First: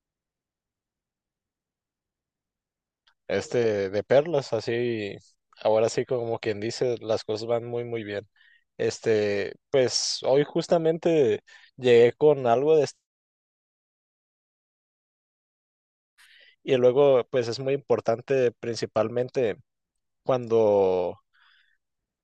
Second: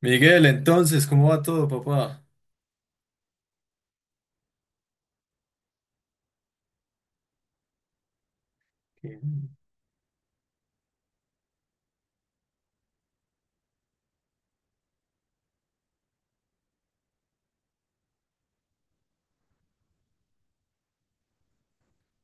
Miguel, entonces, ¿cómo va todo, papá? De perlas, así, ahora sí como quien dice, las cosas van muy, muy bien. Que- Pues hoy justamente llegué con algo de y luego pues es muy importante principalmente cuando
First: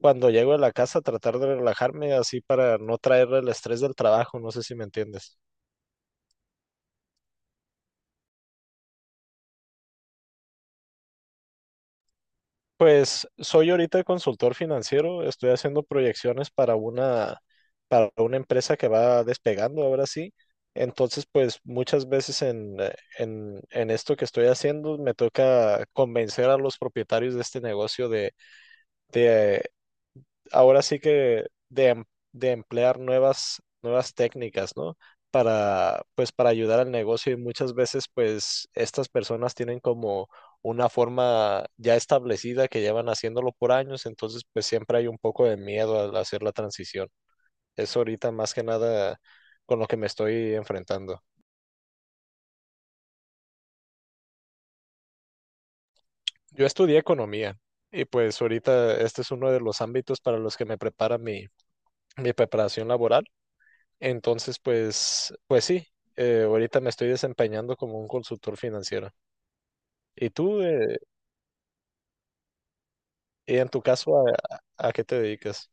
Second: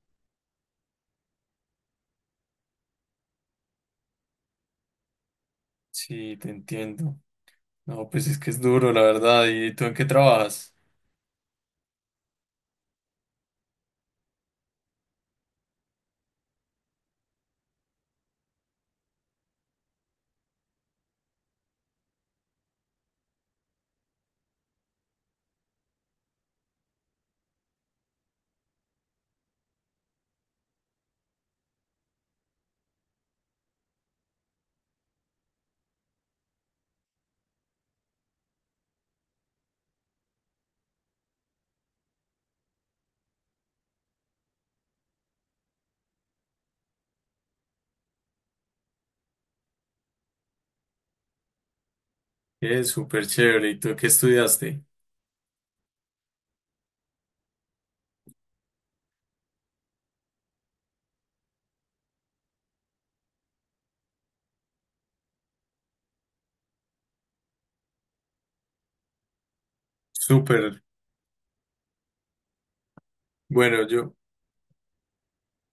cuando llego a la casa tratar de relajarme así para no traer el estrés del trabajo, no sé si me entiendes. Sí, te entiendo. No, pues es que es duro, la verdad. ¿Y tú en qué trabajas? Pues soy ahorita consultor financiero, estoy haciendo proyecciones para para una empresa que va despegando ahora sí. Entonces, pues muchas veces en esto que estoy haciendo me toca convencer a los propietarios de este negocio de, ahora sí que de emplear nuevas técnicas, ¿no? Para, pues, para ayudar al negocio y muchas veces, pues, estas personas tienen como una forma ya establecida que llevan haciéndolo por años, entonces, pues, siempre hay un poco de miedo al hacer la transición. Eso ahorita más que nada con lo que me estoy enfrentando. Es súper chévere. ¿Y tú qué estudiaste? Yo estudié economía y pues ahorita este es uno de los ámbitos para los que me prepara mi preparación laboral. Entonces, pues, pues sí, ahorita me estoy desempeñando como un consultor financiero. ¿Y tú, Súper. Y en tu Bueno, yo, caso, qué te dedicas?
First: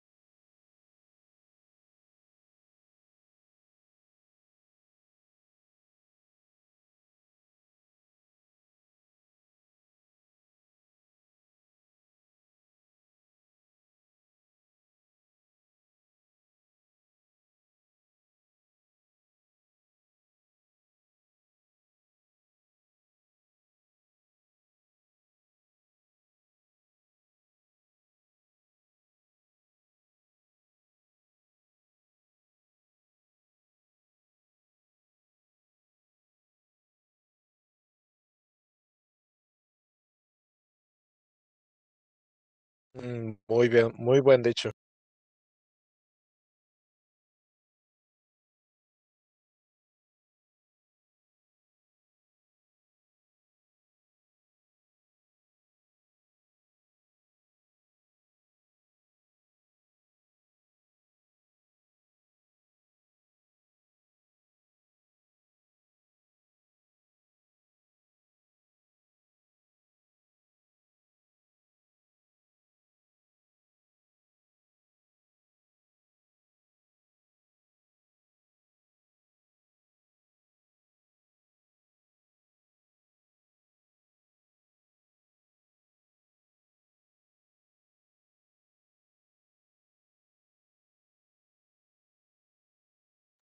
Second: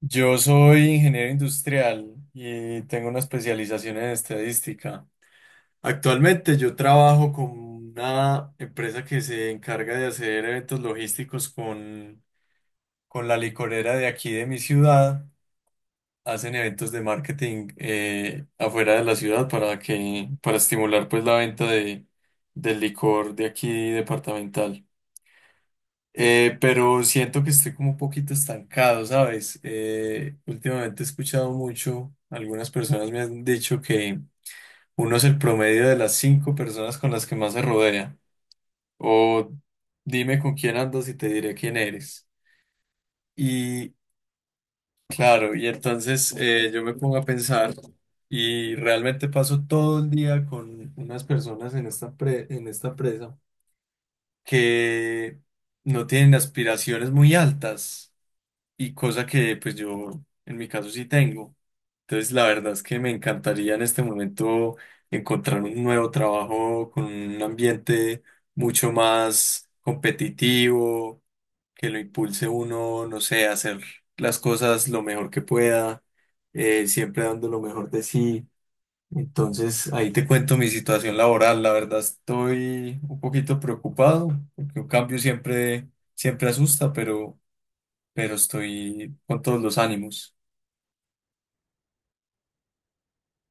yo soy ingeniero industrial y tengo una especialización en estadística. Actualmente yo trabajo con una empresa que se encarga de hacer eventos logísticos con la licorera de aquí de mi ciudad. Hacen eventos de marketing afuera de la ciudad para estimular pues la venta del licor de aquí departamental. Pero siento que estoy como un poquito estancado, ¿sabes? Últimamente he escuchado mucho, algunas personas me han dicho que uno es el promedio de las cinco personas con las que más se rodea. O dime con quién andas y te diré quién eres. Mm, muy bien, muy buen dicho. Claro, y entonces yo me pongo a pensar y realmente paso todo el día con unas personas en en esta presa que no tienen aspiraciones muy altas y cosa que pues yo en mi caso sí tengo. Entonces la verdad es que me encantaría en este momento encontrar un nuevo trabajo con un ambiente mucho más competitivo que lo impulse uno, no sé, a hacer las cosas lo mejor que pueda, siempre dando lo mejor de sí. Entonces, ahí te cuento mi situación laboral. La verdad estoy un poquito preocupado, porque un cambio siempre asusta, pero estoy con todos los ánimos.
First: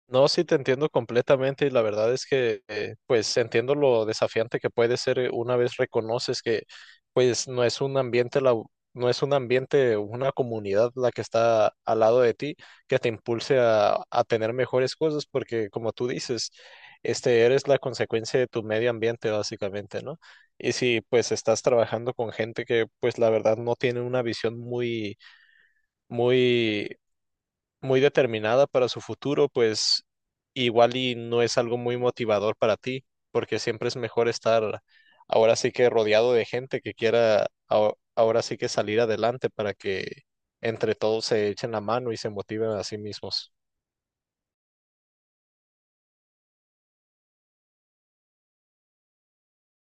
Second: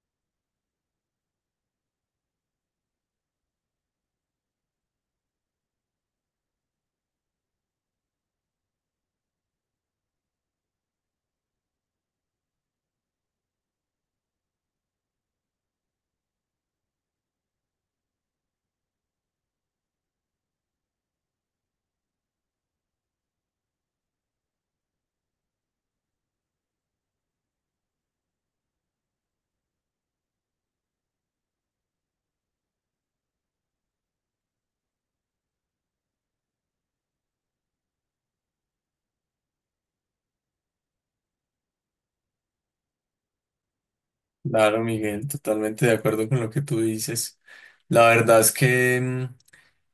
No, sí, te entiendo completamente y la verdad es que pues entiendo lo desafiante que puede ser una vez reconoces que pues no es un no es un ambiente, una comunidad la que está al lado de ti que te impulse a tener mejores cosas porque como tú dices, este eres la consecuencia de tu medio ambiente básicamente, ¿no? Y si pues estás trabajando con gente que pues la verdad no tiene una visión muy, muy muy determinada para su futuro, pues igual y no es algo muy motivador para ti, porque siempre es mejor estar ahora sí que rodeado de gente que quiera ahora sí que salir adelante para que entre todos se echen la mano y se motiven a sí mismos. Claro, Miguel, totalmente de acuerdo con lo que tú dices. La verdad es que... mm,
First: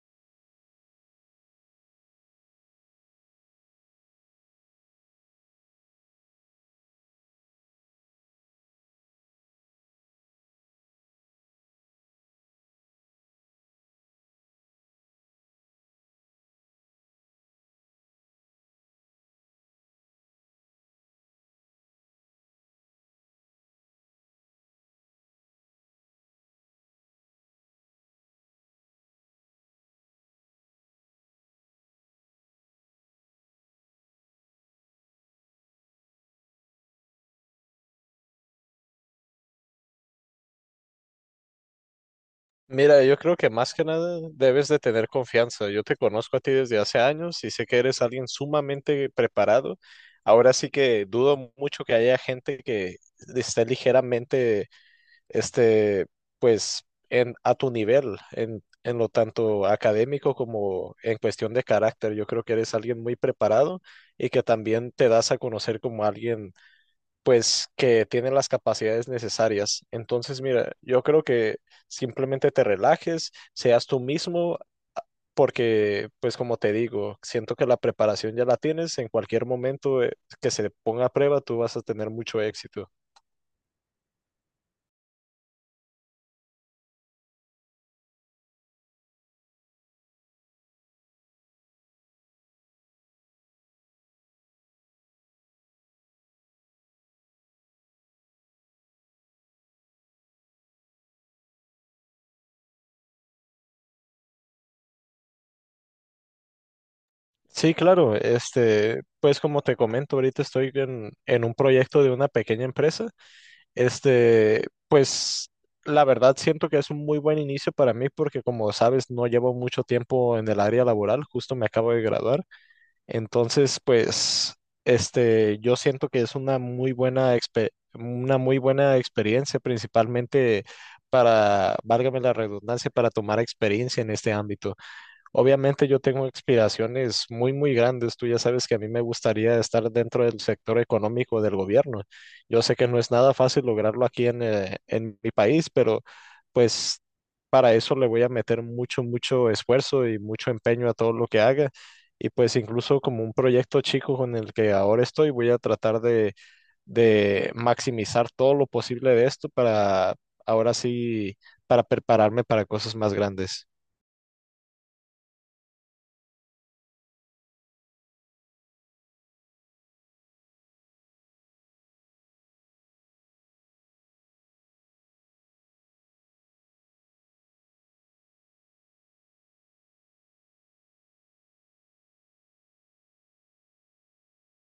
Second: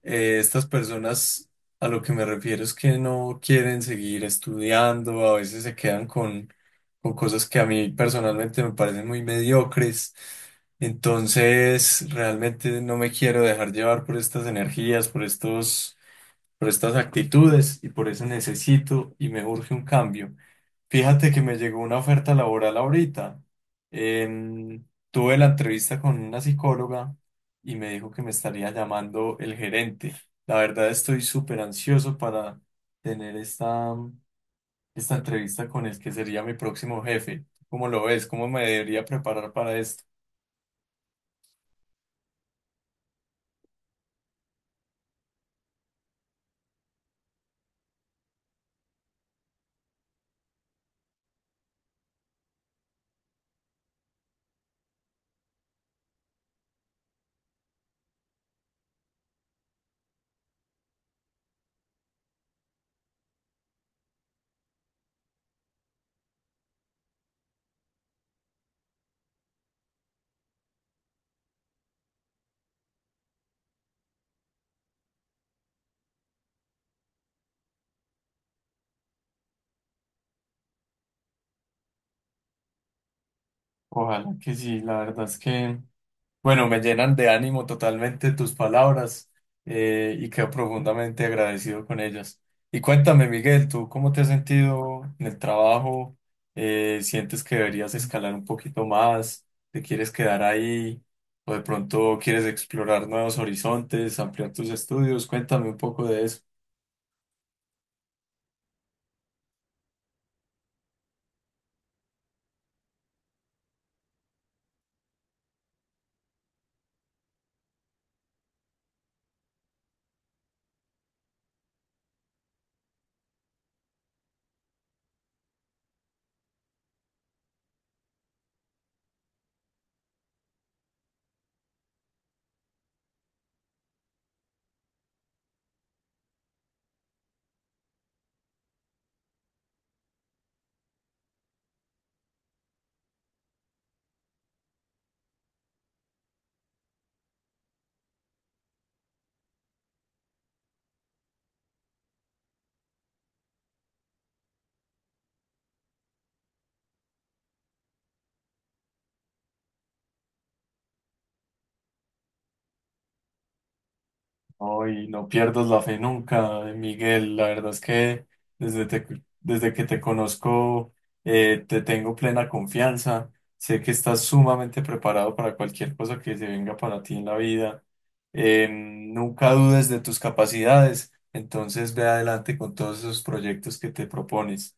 estas personas a lo que me refiero es que no quieren seguir estudiando, a veces se quedan con cosas que a mí personalmente me parecen muy mediocres. Entonces, realmente no me quiero dejar llevar por estas energías, por estas actitudes y por eso necesito y me urge un cambio. Fíjate que me llegó una oferta laboral ahorita. Em, Tuve la entrevista con una psicóloga y me dijo que me estaría llamando el gerente. La verdad estoy súper ansioso para tener esta entrevista con el que sería mi próximo jefe. ¿Cómo lo ves? ¿Cómo me debería preparar para esto? Mira, yo creo que más que nada debes de tener confianza. Yo te conozco a ti desde hace años y sé que eres alguien sumamente preparado. Ahora sí que dudo mucho que haya gente que esté ligeramente este, pues a tu nivel, en lo tanto académico como en cuestión de carácter. Yo creo que eres alguien muy preparado y que también te das a conocer como alguien, pues, que tiene las capacidades necesarias. Entonces, mira, yo creo que simplemente te relajes, seas tú mismo. Porque, pues como te digo, siento que la preparación ya la tienes, en cualquier momento que se ponga a prueba, tú vas a tener mucho éxito. Ojalá que sí, la verdad es que bueno, me llenan de ánimo totalmente tus palabras y quedo profundamente agradecido con ellas. Y cuéntame, Miguel, ¿tú cómo te has sentido en el trabajo? ¿Sientes que deberías escalar un poquito más? ¿Te quieres quedar ahí? ¿O de pronto quieres explorar nuevos horizontes, ampliar tus estudios? Cuéntame un poco de eso. Sí, claro. Pues como te comento, ahorita estoy en un proyecto de una pequeña empresa. Pues la verdad siento que es un muy buen inicio para mí porque como sabes, no llevo mucho tiempo en el área laboral, justo me acabo de graduar. Entonces, pues, yo siento que es una muy buena una muy buena experiencia, principalmente para, válgame la redundancia, para tomar experiencia en este ámbito. Obviamente yo tengo aspiraciones muy, muy grandes. Tú ya sabes que a mí me gustaría estar dentro del sector económico del gobierno. Yo sé que no es nada fácil lograrlo aquí en mi país, pero pues para eso le voy a meter mucho, mucho esfuerzo y mucho empeño a todo lo que haga. Y pues incluso como un proyecto chico con el que ahora estoy, voy a tratar de maximizar todo lo posible de esto para ahora sí, para prepararme para cosas más grandes. Ay, no pierdas la fe nunca, Miguel. La verdad es que desde, te- desde que te conozco te tengo plena confianza. Sé que estás sumamente preparado para cualquier cosa que se venga para ti en la vida. Nunca dudes de tus capacidades. Entonces ve adelante con todos esos proyectos que te propones.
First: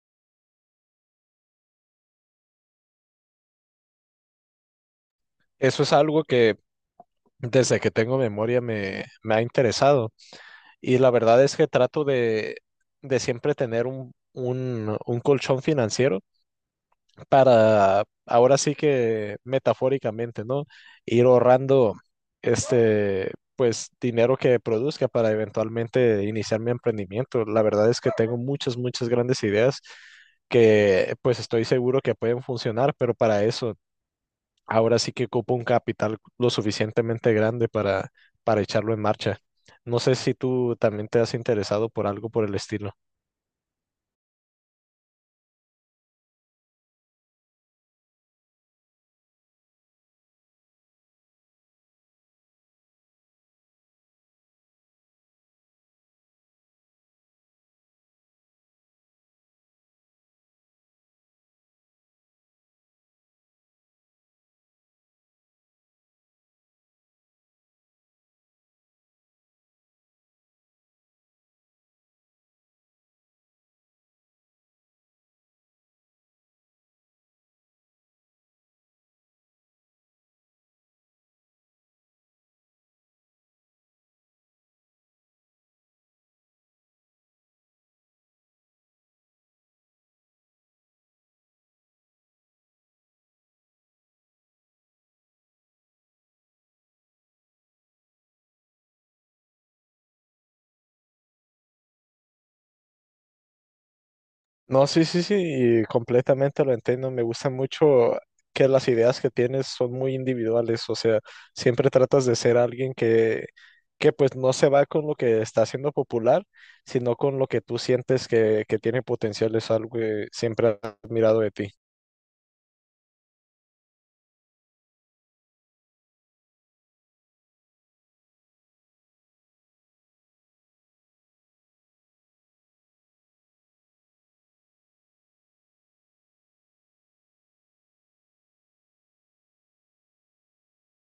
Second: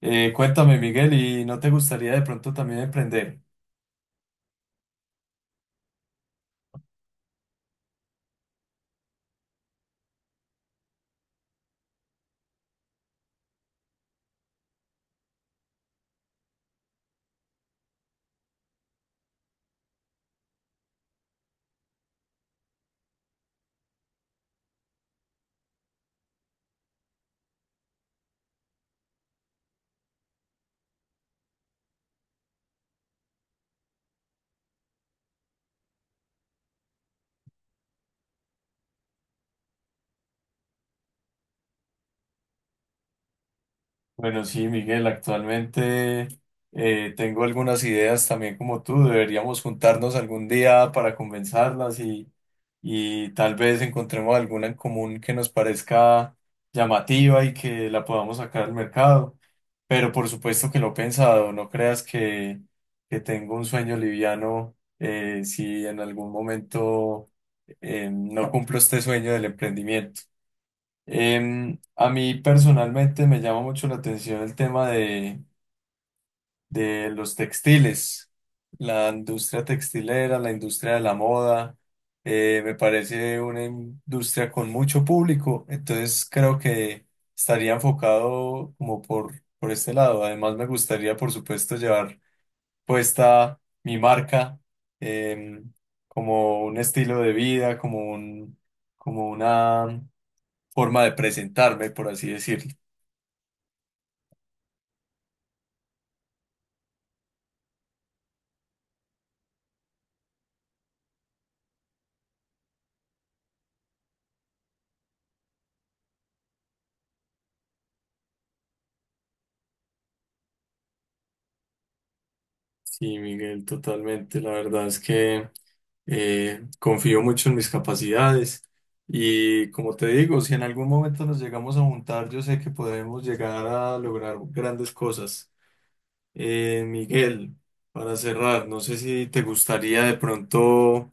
Cuéntame, Miguel, ¿y no te gustaría de pronto también emprender? Eso es algo que desde que tengo memoria me ha interesado. Y la verdad es que trato de siempre tener un colchón financiero para, ahora sí que metafóricamente, ¿no? Ir ahorrando pues, dinero que produzca para eventualmente iniciar mi emprendimiento. La verdad es que tengo muchas, muchas grandes ideas que pues estoy seguro que pueden funcionar, pero para eso ahora sí que ocupa un capital lo suficientemente grande para echarlo en marcha. No sé si tú también te has interesado por algo por el estilo. Bueno, sí, Miguel, actualmente tengo algunas ideas también como tú. Deberíamos juntarnos algún día para conversarlas y tal vez encontremos alguna en común que nos parezca llamativa y que la podamos sacar al mercado. Pero por supuesto que lo he pensado, no creas que tengo un sueño liviano si en algún momento no cumplo este sueño del emprendimiento. A mí personalmente me llama mucho la atención el tema de los textiles, la industria textilera, la industria de la moda, me parece una industria con mucho público, entonces creo que estaría enfocado como por este lado. Además me gustaría, por supuesto, llevar puesta mi marca, em, como un estilo de vida, como una forma de presentarme, por así decirlo. No, sí, sí, sí, y completamente lo entiendo. Me gusta mucho que las ideas que tienes son muy individuales, o sea, siempre tratas de ser alguien que pues no se va con lo que está haciendo popular, sino con lo que tú sientes que tiene potencial. Es algo que siempre he admirado de ti. Sí, Miguel, totalmente. La verdad es que confío mucho en mis capacidades y como te digo, si en algún momento nos llegamos a juntar, yo sé que podemos llegar a lograr grandes cosas. Miguel, para cerrar, no sé si te gustaría de pronto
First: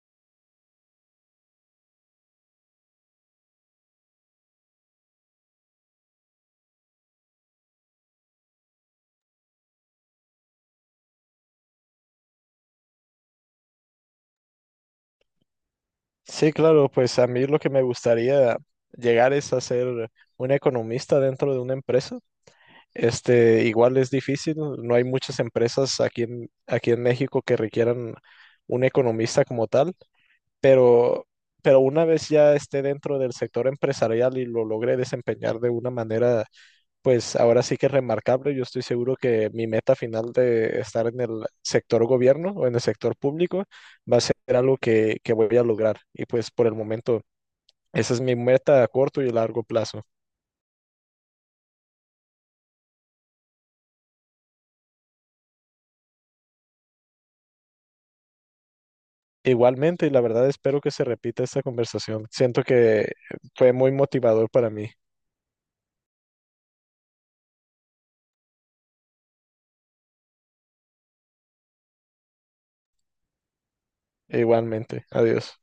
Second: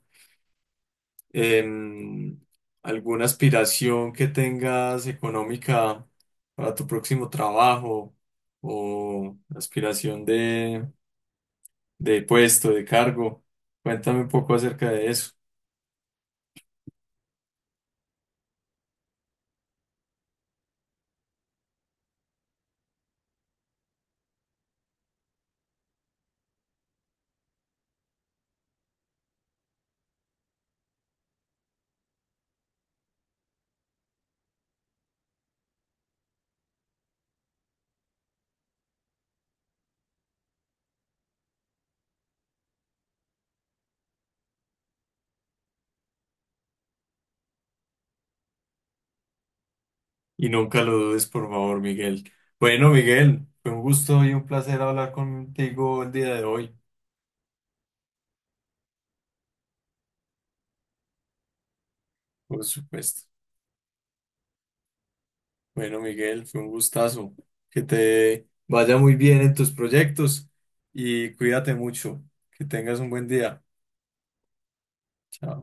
em, alguna aspiración que tengas económica para tu próximo trabajo o aspiración de puesto, de cargo. Cuéntame un poco acerca de eso Sí, claro, pues a mí lo que me gustaría llegar es a ser un economista dentro de una empresa. Igual es difícil, no hay muchas empresas aquí en México que requieran un economista como tal, pero, pero una vez ya esté dentro del sector empresarial y lo logre desempeñar de una manera, pues ahora sí que remarcable, yo estoy seguro que mi meta final de estar en el sector gobierno o en el sector público va a ser algo que voy a lograr. Y pues por el momento esa es mi meta a corto y largo plazo. y nunca lo dudes, por favor, Miguel. Bueno, Miguel, fue un gusto y un placer hablar contigo el día de hoy, Igualmente, y la verdad espero que se repita esta conversación. por Siento que supuesto. fue muy motivador para mí. Bueno, Miguel, fue un gustazo. Que te vaya muy bien en tus proyectos y cuídate mucho. Que tengas un buen día. Igualmente. Adiós. Chao.